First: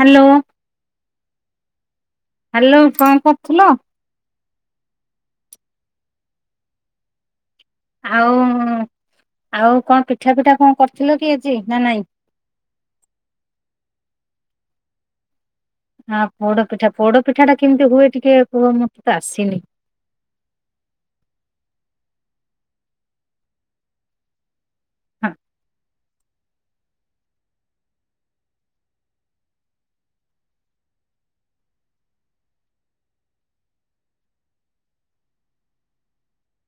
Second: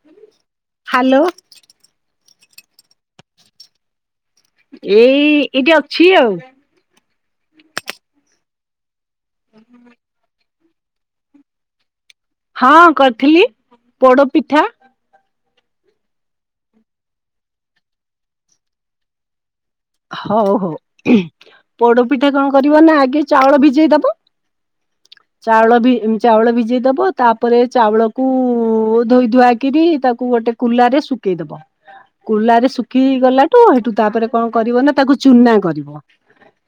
Hello hello. Hello କଣ କରୁଥିଲ? ଏଇ ଏଇଟି ଅଛି ଆଉ। ଆଉ ଆଉ କଣ ପିଠା ଫିଠା କଣ କରିଥିଲ କି ଆଜି ନା ନାଇଁ। ହଁ କରିଥିଲି ପୋଡପିଠା। ହଁ ପୋଡ ପିଠା ପୋଡ ପିଠା ଟା କେମିତି ହୁଏ ଟିକେ କୁହ ମତେ ତ ଆସିନି। ହଉ ହଉ ପୋଡପିଠା କଣ କରିବ ନା ଆଗେ ଚାଉଳ ଭିଜେଇ ଦବ ଚାଉଳ ବି ଚାଉଳ ଭିଜେଇଦବ ତାପରେ ଚାଉଳକୁ ଧୋଇ ଧୁଆକିରି ତାକୁ ଗୋଟେ କୁଲାରେ ଶୁ କେଇଦବ କୁଲାରେ ଶୁଖି ଗଲାଠୁ ସେଠୁ ତାପରେ କଣ? କରିବ ନା ତାକୁ ଚୁନା କରିବ।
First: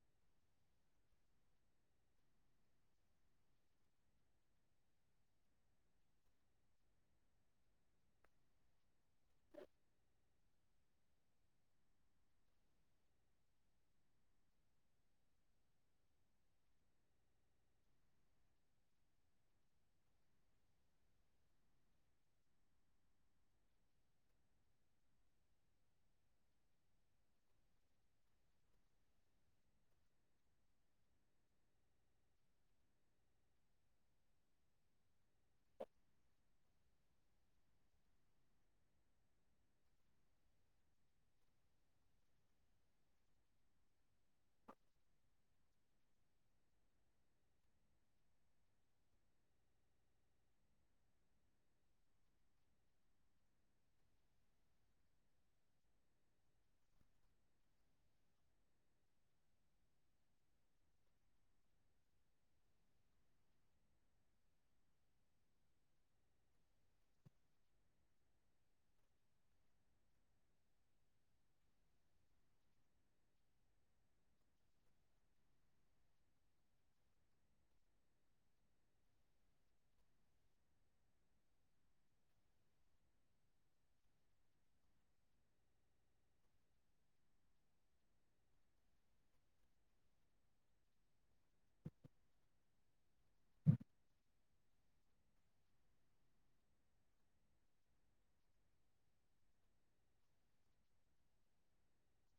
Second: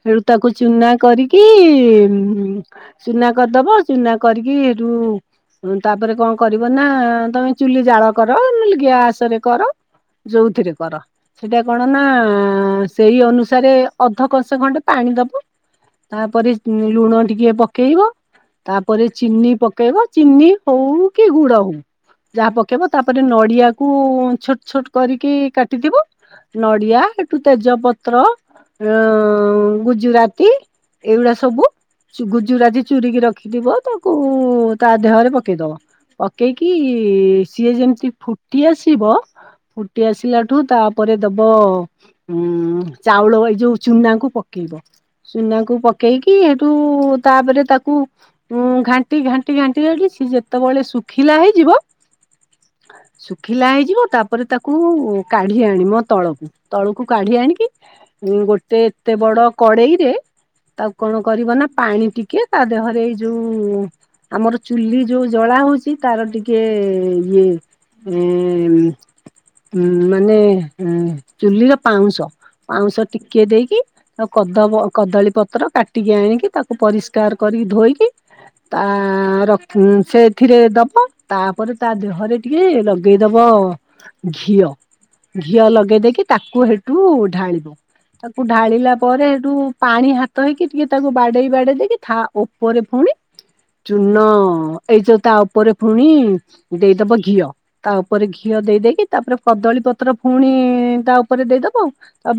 ହେଠୁ ତାକୁ ଚୁନା କରିକି ଚୁନା କରିଦବ ଚୁନା କରିକି ହୁଁ। ହ ତାପରେ କଣ କରିବ ନା ତମେ ଚୁଲି ଜାଳ କର ନହେଲେ ଗି୍ୟାସ ରେ କର ଯୋଉଥିରେ କର ସେଟା କଣ ନା ସେଇ ଅନୁସାରେ ଅଧକସ ଖଣ୍ଡେ ପାଣି ଦବ। ତାପରେ ଲୁଣ ଟିକେ ପକେଇବ। ତାପରେ ଚିନି ପକେଇବ ଚିନି ହଉ କି ଗୁଡ ହଉ। ଯାହା ପକେଇବ ତାପରେ ନଡିଆକୁ ଛୋଟ ଛୋଟ କରିକି କାଟିଥିବ। ନଡିଆ ହେଠୁ ତେଜପତ୍ର ଗୁଜୁରାତି ଏଇଗୁଡା ସବୁ। ଗୁଜୁରାଜି ଚୁରିିକି ରଖିଥିବ ତାକୁ ତା ଦେହରେ ପକେଇଦବ ପକେଇକି ସିଏ ଯେମିତି ଫୁଟି ଆସିବ ଫୁଟି ଆସିଲାଠୁ ତାପରେ ଦବ ଉୁଁ ଚାଉଳ ଏଇ ଯୋଉ ଚୁନାଙ୍କୁ ପକେଇବ ସୁନାକୁ ପକେଇକି ହେଠୁ ତାପରେ ତାକୁ ଘାଣ୍ଟି ଘାଣ୍ଟି ଘାଣ୍ଟିି ଘାଣ୍ଟି ଯେତେବେଳେ ଶୁଖିଲା ହେଇଯିବ ଶୁଖିଲା ହେଇଯିବ ତାପରେ ତାକୁ କାଢି ଆଣିବ ତଳକୁ ତଳକୁ କାଢି ଆଣିକି ଗୋଟେ ଏତେ ବଡ କଡେଇ ରେ ତାକୁ କଣ କରିବ ନା ପାଣି ଟିକେ ତା ଦେହରେ ଏଇ ଯୋଉ ଆମର ଚୁଲି ଯୋଉ ଜଳା ହଉଛି ତାର ଟିକେ ଇଏ ଏ ଉ ମାନେ ଚୁଲିର ପାଉଁଶ ପାଉଁଶ ଟିକେ ଦେଇକି ଆଉ କଦ କଦଳୀ ପତ୍ର କାଟିକି ଆଣିକି ତାକୁ ପରିଷ୍କାର କରି। ଧୋଇକି ତା ରଖି ସେଥିରେ ଦବ ତାପରେ ତା ଦେହରେ ଟିକେ ଲଗେଇଦବ ଘିଅ ଘିଅ ଲଗେଇ ଦେଇେଇକି ତାକୁ ହେଠୁ ଢାଳିବ ତାକୁ ଢାଳିଲା ପରେ ସେଠୁ ପାଣି ହାତ ହେଇକି ଟିକେ ତାକୁ ବାଡେଇ ବାଡେଇ ଦେଇକି ତା ଉପରେ ପୁଣି ହ ଚୂନ ଏଇ ଯୋଉ ତା ଉପରେ ପୁଣି ଦେଇଦବ ଘିଅ ତା ଉପରେ ଘିଅ କି ତା ଦେଇ ଦେଇକି କଦଳୀ ପତ୍ର ପୁଣି ତା ଉପରେ ଦେଇଦବ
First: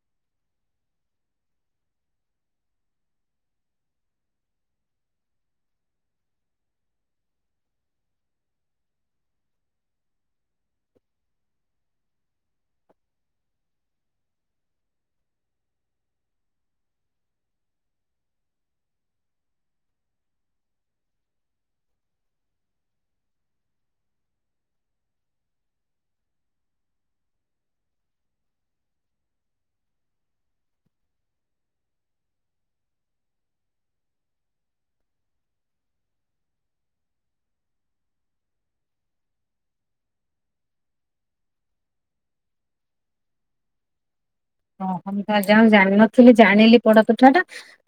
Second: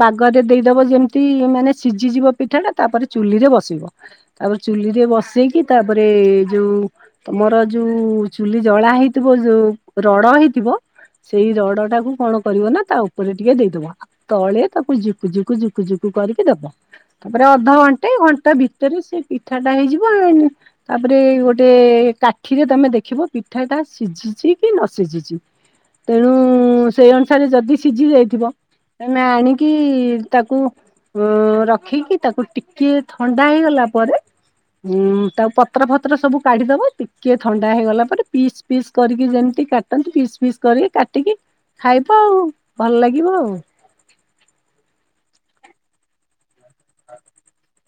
ବାଗରେ ଦେଇଦବ ଯେମିତି ମାନେ ସିଝିଯିବ ପିଠାଟା ତାପରେ ଚୁଲି ରେ ବସିବ ତାପରେ ଚୁଲି ରେ ବସେଇକି ତାପରେ ଯୋଉ ତମର ଯୋଉ ଚୁଲି ଜଳା ହେଇଥିବ। ଯୋଉ ରଡ ହେଇଥିବ ସେଇ ରଡ ଟାକୁ କଣ କରିବ ନା ତା ଉପରେ ଟିକେ ଦେଇଦବା। ତଳେ ତାକୁ ଝିକୁ ଝୁକୁ ଝୁକୁ ଝୁକୁ କରିକି ଦବା ତାପରେ ଅଧଘଣ୍ଟା ଏ ଘଣ୍ଟା ଭିତରେ ସେ ପିଠାଟା ହେଇଯିବ ତାପରେ ଗୋଟେ କାଠିରେ ତମେ ଦେଖିବ ପିଠାଟା ସିଝି ସିଝିଛି କି ନ ସିଝିଛି ତେଣୁ ସେଇ ଅନୁସାରେ ଯଦି ସିଝି ଯାଇଥିବ। ଆମେ ଆଣିକି ତାକୁ ଉ ରଖିକି ତାକୁ ଟିକି ଥଣ୍ଡା ହେଇଗଲା। [inaudible] ହୁଁ ତାଉ ପତ୍ର ଫତ୍ର ସବୁ କାଢିଦବ ଟିକେ ଥଣ୍ଡା ହେଇଗଲା ପରେ ପିସ୍ ପିସ୍ କରିକି ଯେମିତି କାଟନ୍ତି ପିସ୍ ପିସ୍ କରିକ କାଟିକି ଖାଇବ ଆଉ ଭଲ ଲାଗିବ ଆଉ ଓ ହ ତ ଯା ଜାନଥିଲି ଜାଣିଲି ପୋଡପିଠା ଟା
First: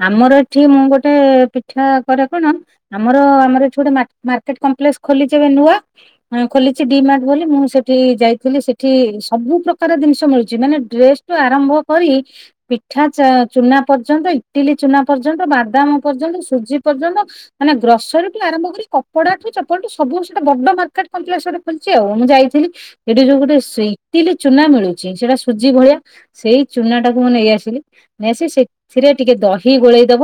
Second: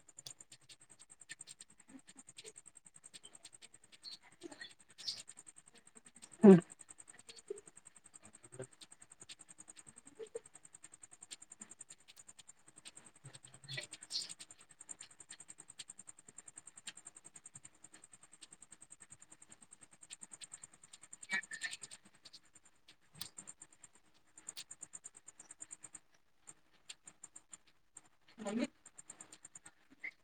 ଆମର ଏଠି ମୁଁ ଗୋଟେ ଇଛା କରେ କଣ ଆମର ଆମର ଏଠ ଗୋଟେ ମାର୍କେଟ କମ୍ପ୍ଲେକ୍ସ ଖୋଲିଛି ଏ ନୂଆ ହଁ ଖୋଲିଛି ଦି ମାସ ବୋଲି ମୁଁ ସେଠି ଯାଇଥିଲି ସେଠି ସବୁ ପ୍ରକାର ଜିନିଷ ମିଳୁଛି ମାନେ ଡ୍ରେସ ୁ ଆରମ୍ଭ କରି ପିଠା ଚ ଚୁନା ପର୍ଯ୍ୟନ୍ତ ଇଟିଲି ଚୁନା ପର୍ଯ୍ୟନ୍ତ ବାଦାମ ପର୍ଯ୍ୟନ୍ତ ସୁଜି ପର୍ଯ୍ୟନ୍ତ ମାନେ ଗ୍ରସରୀଠୁ ଆରମ୍ଭ କରି କପଡାଠୁ ଚପଲଠୁ ସବ ଗଟେ ବଡ ମାର୍କେଟ କପ୍ଲେକ୍ସ ଗୋଟେ ଖୋଲିଛି ଆଉ ମୁଁ ଯାଇଥିଲିଇଠି ଯୋଉ ଗୋଟେ ସି କି ଲି ଚୁନା ମିଳୁଛି। ସେଟା ସୁଜି ଭଳିଆ ସେଇ ଚୁନା ଟାକୁ ମୁଁ ନେଇ ଆସିଲି ନେଇ ଆସି ସେଥିରେ ଟିକେ ଦହି ଗୋଳେଇ ଦବ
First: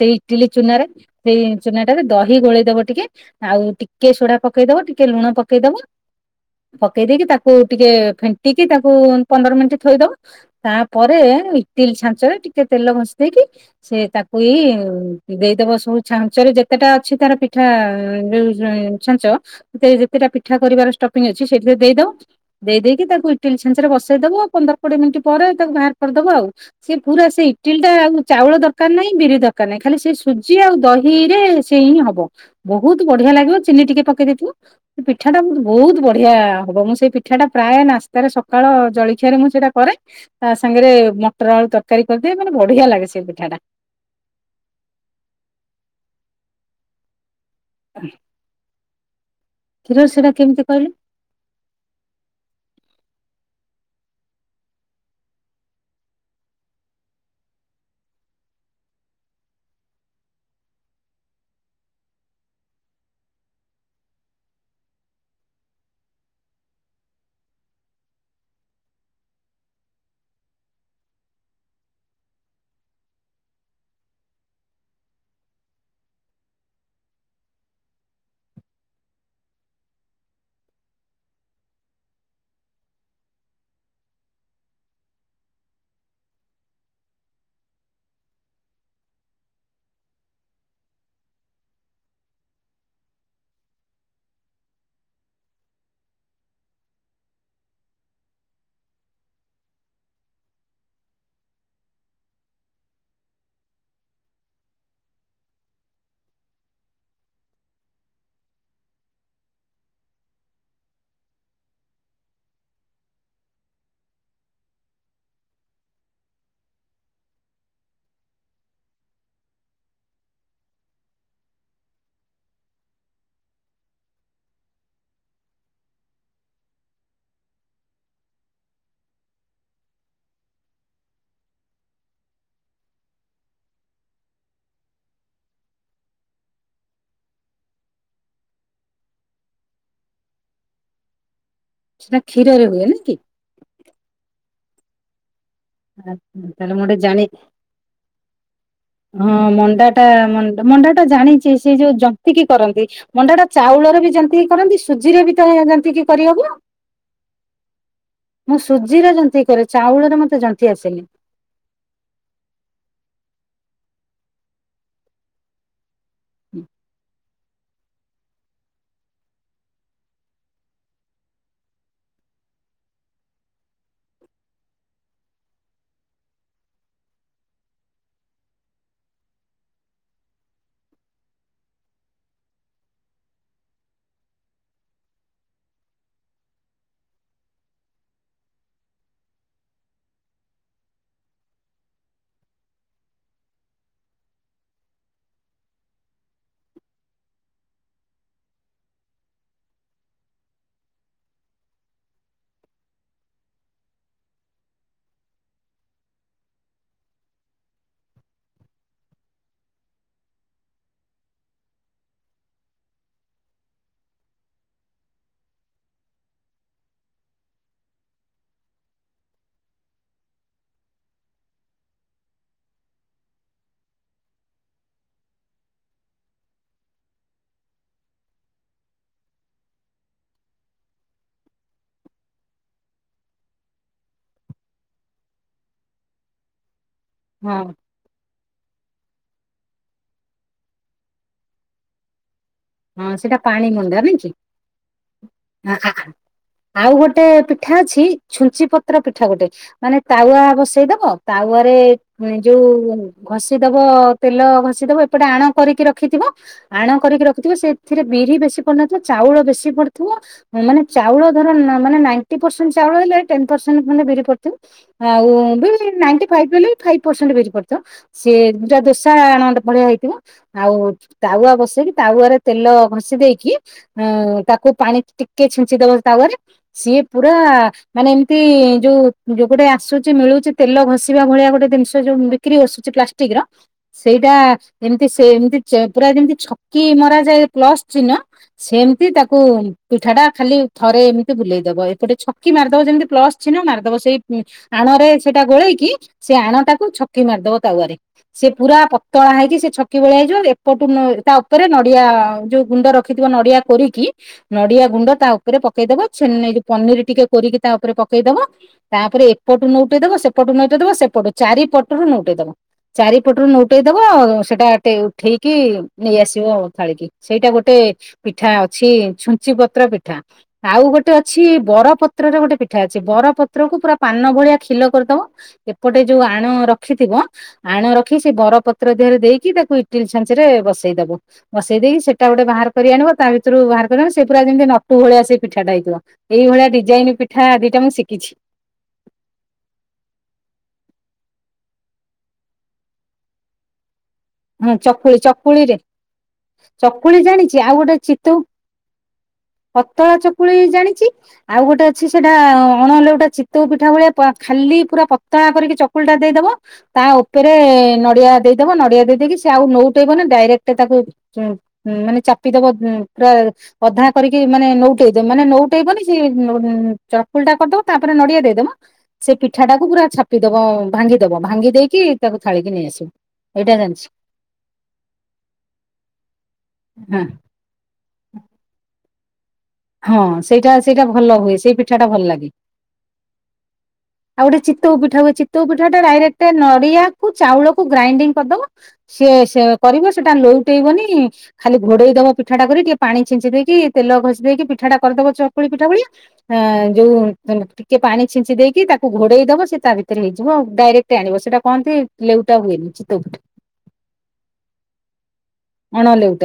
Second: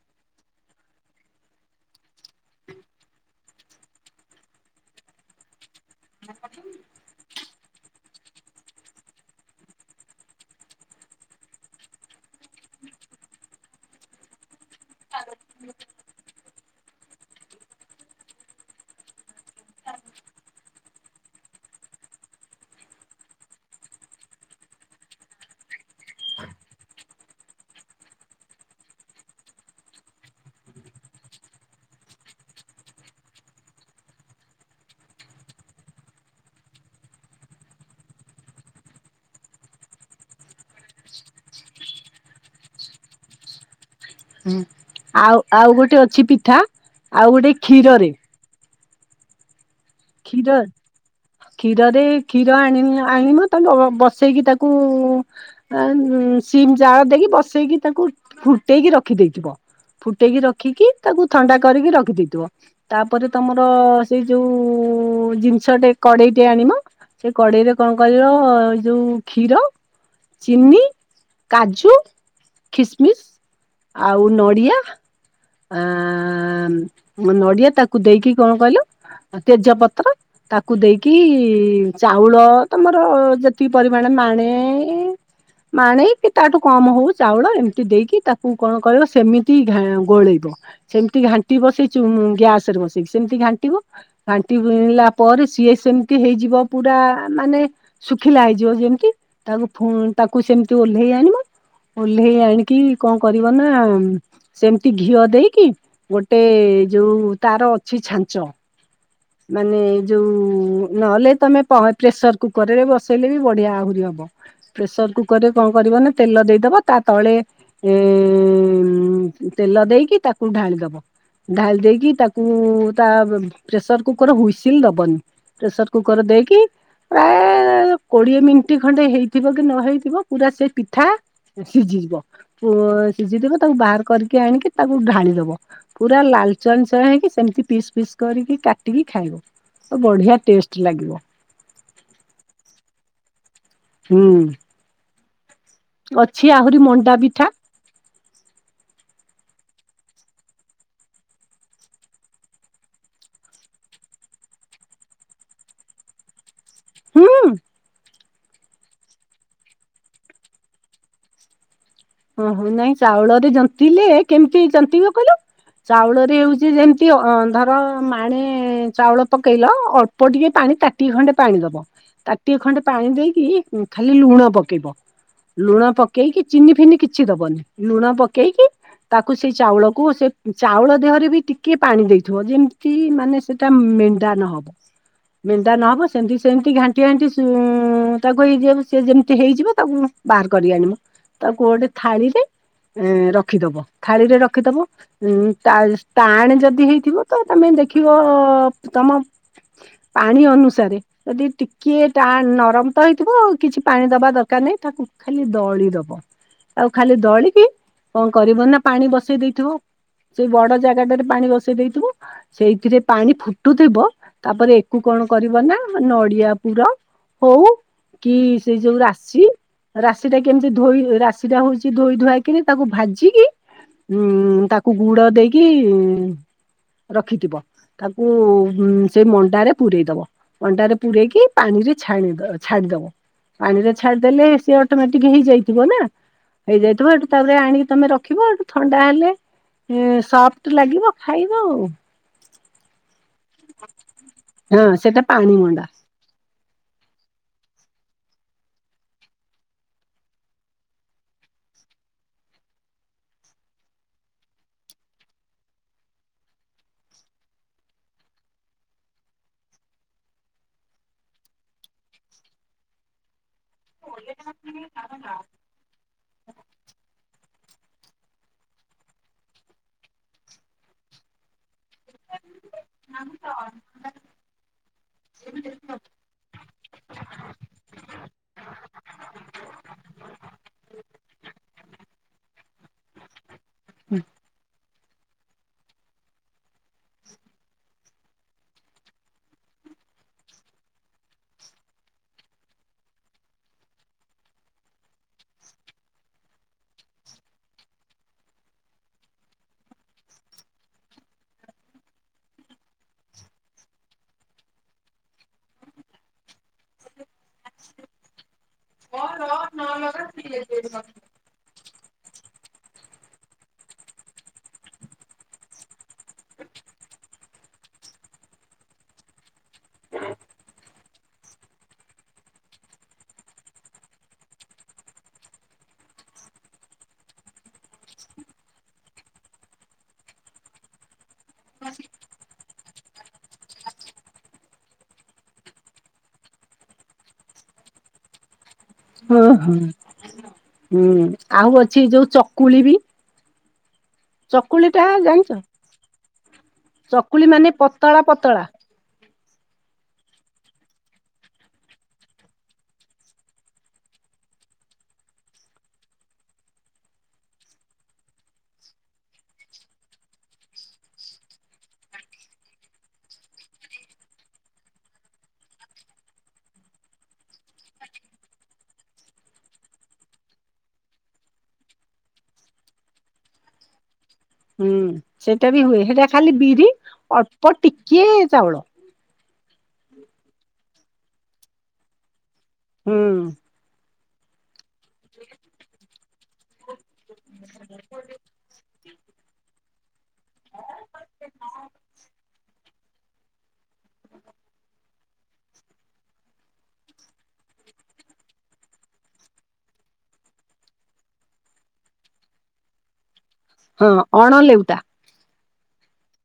ସେଇ ଇଟିଲି ଚୁନା ାରେ ସେଇ ଚୁନା ଟାରେ ଦହି ଗୋଳେଇ ଦବ ଟିକେ ଆଉ ଟିକେ ସୋଡା ପକେଇ ପକେଇଦବା ଟିକେ ଲୁଣ ପକେଇଦବା ପକେଇ ଦେଇେଇକି ତାକୁ ଟିକେ ଫେଣ୍ଟିକି ତାକୁ ପନ୍ଦର ମିନିଟ ଥୋଇଦଉ ତାପରେ ଇଟି ଲି ଛାଞ୍ଚରେ ଟିକେ ତେଲଘସି ଦେଇେଇକି ସେ ତାକୁ ଏଇ ଉଦେଇଦବ ସବୁ ଛାଞ୍ଚରେ ଯେତେଟା ଅଛି ତାର ପିଠା ଆ ଯୋଉ ଛାଞ୍ଚ ଯେତେଟା ପିଠା କରିବାର ଷ୍ଟପିଂ ଅଛି ସେଥିରେ ଦେଇଦବ ଦେଇେଇକି ତାକୁ ଇଟିଲି ଛାଞ୍ଚରେ ବସେଇ ଦବୁ ପନ୍ଦର କୋଡିଏ ମିନିଟ୍ ପରେ ତାକୁ ବାହାର କରିଦବ ଆଉ ସେି ପୁରା ସେଇ ଇଟିଲି ଟା ଆଉ ଚାଉଳ ଦରକାର ନାହିଁ ବିରି ଦରକାର ନାଇଁ ଖାଲି ସେ ସୁଜି ଆଉ ଦହି ରେ ସେ ହିଁ ହବ ବହୁତ ବଢିଆ ଲାଗିବ ଚିନି ଟିକେ ପକେଇଦେଥିବୁ ପିଠାଟା ବହୁତ ବଢିଆ ହବ ମୁଁ ସେଇ ପିଠାଟା ପ୍ରାୟନାସ୍ତାରେ ସକାଳ ଜଳି ପିଠରେ ମୁଁ ସେଇଟା କରେ ତା ସାଙ୍ଗରେ ମଟର ଆଳୁ ତରକାରୀ କରିଦିଏ ମାନେ ବଢିଆ ଲାଗେ ସେ ପିଠାଟା ହୁଁ ଆଉ ଆଉ ଗୋଟେ ଅଛି ପିଠା ଆଉ ଗୋଟେ କ୍ଷୀରରେ କ୍ଷୀର ସେଟା ଖୀ ର କେମିତି କହିଲୁ ଖୀର ରେ ଖୀର ଏଣି ନି ଆଣିବ ତାକୁ ବସେଇକି ତାକୁ ସିମ୍ ଜାଳ ଦେଇକି ବସେଇକି ତାକୁ ଫୁଟେଇକି ରଖିଦେଇଥିବ। ଫୁଟେଇକି ରଖିକି ତାକୁ ଥଣ୍ଡା କରିକି ରଖିଦେଇଥିବ ତାପରେ ତମର ସେଇ ଯୋଉ ଓଜିନିଷ ଟେ କଡେଇ ଟେ ଆଣିବ ସେ କଡେଇରେ କଣ କରିବ ଯୋଉ କ୍ଷୀର ଚିନି କାଜୁ ଖିସିମିସି ଆଉ ନଡ଼ିଆ ଆ ନଡିଆ ତାକୁ ଦେଇକି କଣ କହିଲୁ ତେଜପତ୍ର ତାକୁ ଦେଇକି ଚାଉଳ ତମର ଯେତିକି ପରିମାଣ ମାଣେ [unintelligible] ମାଣେଇକି ତାଠୁ କମ ହଉ ଚାଉଳ ଏମିତି ଦେଇକି ତାକୁ କଣ କରହିବ ସେମିତି ଗୋଳେଇବ। ସେମତି ଘାଣ୍ଟିବ ସେଇ ଗ୍ୟାସ ରେ ବସେଇିକି ସେମିତି ଘାଣ୍ଟିବ ଘାଣ୍ଟି କିିଣିଲା ପରେ ସିଏ ସେମିତି ହେଇଯିବ ପୁରା ମାନେ ଶୁଖିଲା ହେଇଯିବ ଯେମିତି ତାକୁ ଫ ତାକୁ ସେମିତି ଓହ୍ଲେଇ ଆାଣି ବ ଓହ୍ଲେଇ ଆଣିକି କଣ କରିବ ନା ସେମିତି ଘିଅ ଦେଇକି ଗୋଟେ ଏ ଯୋଉ ତାର ଅଛି ଛାଞ୍ଚ ମାନେ ଯୋଉ ନହେଲେ ତମପ ପ୍ରେସର କୁକରରେ ବସେଇଲେ ବି ବଢିଆ ଆହୁରିବ ପ୍ରେସର କୁକରରେ କଣ କରିବ ନା ତେଲ ଦେଇଦବ ତା ତଳେଏ ଏ ତେଲ ଦେଇକି ତାକୁ ଢାଳି ଦବ ଢାଳି ଦେଇକି ତାକୁ ତା ପ୍ରେସର କୁକର ହୁଇସିଲ ଦବନି ପ୍ରେସର କୁକର ଦେଇକି ପ୍ରାୟ କୋଡିଏ ମିନିଟ ଖଣ୍ଡେ ହେଇଥିବ କି ନ ହେଇଥିବ ପୁରା ସେ ପିଠା ସିଝିବ ସିଝି ତାକୁ ବାହାର କରି ଆଣି ତାକୁ ଢାଳି ଦଵ ଲାଲ ଚ [inaudible] ସମିତି ପିସ ପିସ କରିକି କାଟିକି ଖାଇବ। ସେ ବଢିଆ ଟେଷ୍ଟ ଲାଗିବ। ସେଟ କ୍ଷୀରେ ହୁଏ ନାକି। ହୁଁ। ଆ ଅଛି ତାହଲେ ଆହୁରି ମୁଁ ଗୋଟେ ମଣ୍ଡା ଜାଣି ପିଠା ହଁ ମଣ୍ଡା ଟା ମଣ୍ଡା ଟା ଜାଣିଛି ସେ ଯୋଉ ଜନ୍ତିକି କରନ୍ତି ମଣ୍ଡା ଟା ଚାଉଳରେ ବି ଯେମତିକି କରନ୍ତି ସୁଜିରେ ବି ତ ଯେମତିକି କରିହବ? ହୁଁ। ମୁଁ ସୁଜିର ଯନ୍ତି କରେ ଚାଉଳରେ ମତେ ଜନ୍ତି ଆସେନି। ଓହୋ ନାଇଁ ଚାଉଳରେ ଯନ୍ତିଲେ କେମିତି ଜନ୍ତିବ କହିଲେ ଚାଉଳରେ ହଉଛି ଯେମତି ଅ ଧର ମାଣେ ଚାଉଳ ପକେଇଲ ଅଳ୍ପ ଟିକେ ପାଣି ତାତି ଖଣ୍ଡେ ପାଣି ଦବ ତା ଖଣ୍ଡେ ପାଣି ଦେଇକି ଖାଲି ଲୁଣ ପକେଇବ ଲୁଣ ପକେଇକି ଚିନି ଫିନି କିଛି ଦବନି ଲୁଣ ପକେଇକି ତାକୁ ସେଇ ଚାଉଳକୁ ସେ ଚାଉଳ ଦେହରେ ବି ଟିକେ ପାଣି ଦେଇଥିବ ଯେମିତି ମାନେ ସେଟା ମେଣ୍ଟା ନ ହବ। ମେନ୍ଦା ନହବ ସେମିତି ସେମତି ଘାଣ୍ଟି ଘାଣ୍ଟି ତାକୁ ହେଇଯିଅ ସେ ଯେମିତି ହେଇଯିବ ତାକୁ ବାହାର କରିକି ଆଣିବୁ ତା କୁ ଗୋଟେ ଥାଳିରେ ଏ ରଖିଦବ ଥାଳିରେ ରଖିଦବ ଉ ତାଣେ ଯଦି ହେଇଥିବ ତମେ ଦେଖିବ ତମ ପାଣି ଅନୁସାରେ ଯଦି ଟିକେ ଟ ନରମ ତ ହେଇଥିବ ଆ କିଛି ପାଣି ଦବା ଦରକାର ନାଇ ତାକୁ ଖାଲି ଦଳି ଦବ ଆଉ ଖାଲି ଦଳିକି କଣ କରିବ ନା ପାଣି ବସେଇ ଦେଇଥିବ ସେଇ ବଡ ଜାଗାଟରେ ପାଣି ବସେଇ ଦେଇଥିବୁ ସେଇଥିରେ ପାଣି ଫୁଟୁଥିବ ତାପରେ ଏକୁ କଣ କରିବ ନା ନଡିଆ ପୁର ହଉ କି ସେଇ ଯୋଉ ରାଶି ରାଶି ଟା କେମତି ଧୋଇ ରା ସେଟା ହଉଛି ଧୋଇ ଧୁଆଇକରି ତାକୁ ଭାଜିକି ହୁଁ ତାକୁ ଗୁଡ ଦେଇକି ରଖିଥିବ ତାକୁ ସେଇ ମଣ୍ଡାରେ ପୁରରେଇ ଦବ ମଣ୍ଡାରେ ପୁରରେକି ପାଣି ପା ଛାଣି ଛାଡିଦବ ପାଣି ରେ ଛାଡିଦେଲେ ସେ ଅଟୋମେଟିକ୍ ହେଇଯାଇଥିବ ନା। ହେଇଯାଇଥିବ ଏଠୁ ହଁ ତାପରେ ଆଣିକି ତମେ ରଖିବ ଏଠୁ ଥଣ୍ଡା ତାହେଲେ ଏଁ ସଫ୍ଟ ଲାଗିବ ଖାଇବା ଆଉ। ହଁ ସେଟା ପାଣି ମୁଣ୍ଡା ନାଇଁ କି ହଁ ସେଟା ପାଣି ମଣ୍ଡା। ହଁ। ଆଉ ଗୋଟେ ପିଠା ଅଛି ଛୁଞ୍ଚି ପତ୍ର ପିଠା ଗୋଟେ ମାନେ ତାୱା ବସେଇଦବ ତାୱରେ ଦେଇ ଯୋଉ ଘଷିଦବ ତେଲ ଘଷିଦବ ଏପଟେ ଆଣ କରିକି ରଖିଥିବ। ଆଣ କରିକି ରଖି। ସେଥିରେ ବିରି ବେଶୀ ପଡିନଥିବ ଚାଉଳ ବେଶୀ ପଡିଥିବ ମାନେ ଚାଉଳ ଧର ମାନେ ନାଇଣ୍ଟି - [unintelligible] ପର୍ସେଣ୍ଟ ଖଣ୍ଡେ ବିରି ପଡିଥିବ ଆଉ ବି ନାଇଣ୍ଟି ଫାଇଭ କହିଲେ ପାଇଭ୍ ପରସେଣ୍ଟ ବିରି ପଡିଥିବ। ସିଏ ଦଟା ଦୋସା ଆଣ ଭଳିଆ ହେଇଥିବ ଆଉ ତାୱା ବସେଇକି। ତାୱାରେ ତେଲ ଘଷି ଦେଇକି ତାକୁ ପାଣି ଟିକେ ଛିଞ୍ଚି ଦବ ତାୱାରେ ସିଏ। ପୁରା ମାନେ ଏମିତି ଯୋଉ ଯୋଉ ଗୋଟେ ଆସୁଛି ମିଳୁଛି ତେଲ ଘଷିବା ଭଳିଆ ଗୋଟେ ଜିନିଷ। ଯଉ ବିକ୍ରି ହେଉଛି ପ୍ଲାଷ୍ଟିକର ସେଇଟା ଏମତି ସେମତି ପୁରା ଯେମତି ଛ - କି ମରା ଯାଏ ପ୍ଲସ୍ ଚିହ୍ନ ସେମିତି ତାକୁ ପିଠା ଟା ଖାଲି ଥରେ ଏମିତି ବୁଲେଇ- ଏପଟେ ଛକି ମାରିଦେବ ଯେମିତି ପ୍ଲସ ଚିହ୍ନ ମାରିଦେବ ସେଇ ଆଣରେ ସେଟା ଗୋଳେଇ କି ସେ ଆଣ। ତାକୁ ଛକି ମାରିଦବ ତାୱାରେ ସେ ପୁରା ପତଳା ହେଇକି ସେ ଛକି ଭଳିଆ ହେଇଯିବ ଏପଟୁ ନ ତା- ଉପରେ ନଡିଆ ଯୋଉ ଗୁଣ୍ଡ ରଖିଥିବ ନଡିଆ କୋରିକି ନଡିଆ ଗୁଣ୍ଡ ତା ଉପରେ ପକେଇଦବ ଛେନେ- ପନିର ଟିକେ କୋରିକି ତା ଉପରେ ପକେଇଦବ। ତାପରେ ଏପଟୁ ନଉଟେଇ ଦବ ସେପଟୁ ନଇଟେଇ ଦବ ସେପଟୁ ଚାରିପଟ- ନଉଟେଇ ଦବ ଚାରିପଟରୁ ନଉଟେଇ ଦବା ଆ ସେଟା ଉଠେଇକି ନେଇ ଆସ- ଯିବ ଥାଳି କି ସେଇଟା ଗୋଟେ ପିଠା ଅଛି ଛୁଞ୍ଚି ପତ୍ର ପିଠା ଆଉ ଗୋଟେ- ଗୋଟେ ଅଛି ବରପତ୍ରରେ ଗୋଟେ ପିଠା ଅଛି ବର ପତ୍ର କୁ ପୁରା ପାନ ଭଳିଆ ଖିଲ କରିଦବ ଏପଟେ- ଯୋଉ ଆଣ ରଖିଥିବ ଆଣ ରଖି ସେ ବରପତ୍ର ଦେହରେ ଦେଇକି ତାକୁ ଇଟିଲ ଛାଞ୍ଚିରେ ବସେଇଦବ। ବସେଇ ଦେଇକି ସେଇଟା ଗୋଟେ ବାହାର କରି ଆଣିବ ତା ଭିତରୁ ବାହାର କରି ସେ ପୁରା ଯେମିତି ନଟୁ ଭଳିଆ ସେଇ ପିଠାଟା ହେଇଥିବ। ଏଇଭଳିଆ ଡିଜାଇନ ପିଠା ଆ ଦିଟା ମୁଁ ଶିଖିଛି। ହଁ ହୋଁ ହୁଁ ଆଉ ଅଛି ଯୋଉ ଚକୁଳି ବି। ହଁ ଟା ଚକୁଳି ଜାଣିଛ? ଚକୁଳି ରେ। ଚକୁଳି ଜାଣିଛି। ମାନେ ଆଉ ଗୋଟେ ପତଳା ଚିତୋଉ ପତଳା ପତଳା ଚକୁ ଚକୁଳି ଜାଣିଛି। ଆଉ ଗୋଟେ ଅଛି ସେଟା ଅଣଲେଉଟା ଚିତଉ ପିଠା ଭଳିଆ ଖାଲି ପୁରା ପତ- ତଳା କରିକି ଚକୁଳି ଟା ଦେଇଦବ। ତା ଉପରେ ନଡିଆ ଦେଇଦବ। ନଡ଼ିଆ ଦେଇ ଦେଇକି ସେ ଆଉ ନୋଉଟେଇବନି। ଡାଇରେକ୍ଟ ତାକୁ ଉଁ ହୁଁ ମାନେ ଚାପିଦବ। ଉଁ ପୁରା ଅଧା କରି କରିକି ମାନେ ନଉଟେଦେ ମାନେ ନଉଟେଇବନି। ସେ ଉଁ ଚକୁଳି ଟା କରିଦବ। ତାପରେ ନଡିଆ ଦେଇଦବ। ସେ ପିଠାଟାକୁ ପୁରା ଛାପିଦବ। ଭାଙ୍ଗି ଦବ ଭାଙ୍ଗି ଦେଇକି ତାକୁ ଥାଳିିକି ନେଇଆସିବ। ଏଇଟା ଜାଣିଛି। ହୁଁ ସେଇଟା ବି ହୁଏ। ସେଇଟା ଖାଲି ବିରି ହଁ ଅଳ୍ପ ଟିକିଏ ଚାଉଳ। ହଁ ସେଇଟା ସେଇଟା ଭଲ ହୁଏ। ସେଇ ପିଠା ଟା ଭଲ ଲାଗେ। ହୁଁ। ଆଉଗୋଟେ ଚିତ ତଉ ପିଠା ହୁଏ, ଚିତଉ ପିଠା ଟା ଡାଇରେକ୍ଟ ନଡ଼ିଆକୁ ଚାଉଳକୁ ଗ୍ରାଇଣ୍ଡିଙ୍ଗ କରିଦବ। ସିଏ ସେ କରିବ ସେଟା ଲୋଉଟେଇବନି। ଖାଲି ଘୋଡେଇ ଦବ ପିଠାଟା କରି ଟିକେ ପାଣି ଛିଞ୍ଚି ଦେଇକି ତେଲ ଘଷି ଦେଇକି ପିଠା ଟା କରିଦବ ଚକୁଳି ପିଠା ଭଳିଆ। ଆଁ ଯୋଉ ଟିକେ ପାଣି ଛିଞ୍ଚି ଦେଇକି ତାକୁ ଘୋଡେଇ ଦବ ତା ଭିତରେ ହେଇଯିବ ଆଉ ଡାଇରେକ୍ଟ ଆଣିବ। ସେଇଟା କହନ୍ତି ଲେଉଟା ହୁଏନି ଚିତୋଉ ପିଠା। ହଁ ଅଣ ଲେଉଟା। ଅଣ ଲେଉ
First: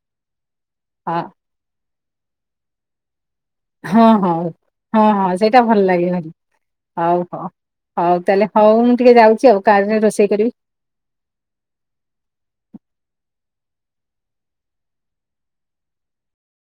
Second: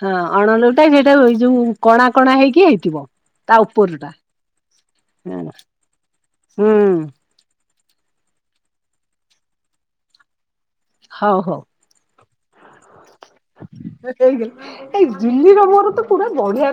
ହଁ ଅଣଲଉଟା ସେଟା ଏଇ ଯୋଉ କଣା କଣା ହେଇକି ହେଇଥିବ। ତା ହଁ ଉପରଟା ହଁ ହଁ ହଁ ସେଇଟା ଭଲ ଲାଗେ ଭାରି ହୁଁ ହଉ ହଉ। ହଉ ତାହେଲେ ହଉ ମୁଁ ଟିକେ ଯାଉଛି ଆଉ ତା ଦେହରେ ରୋଷେଇ କରିବି। ହଉ ହଉ। ଏଇ ଜୁିଲିର ମୋର ତ ପୁରା ବଢିଆ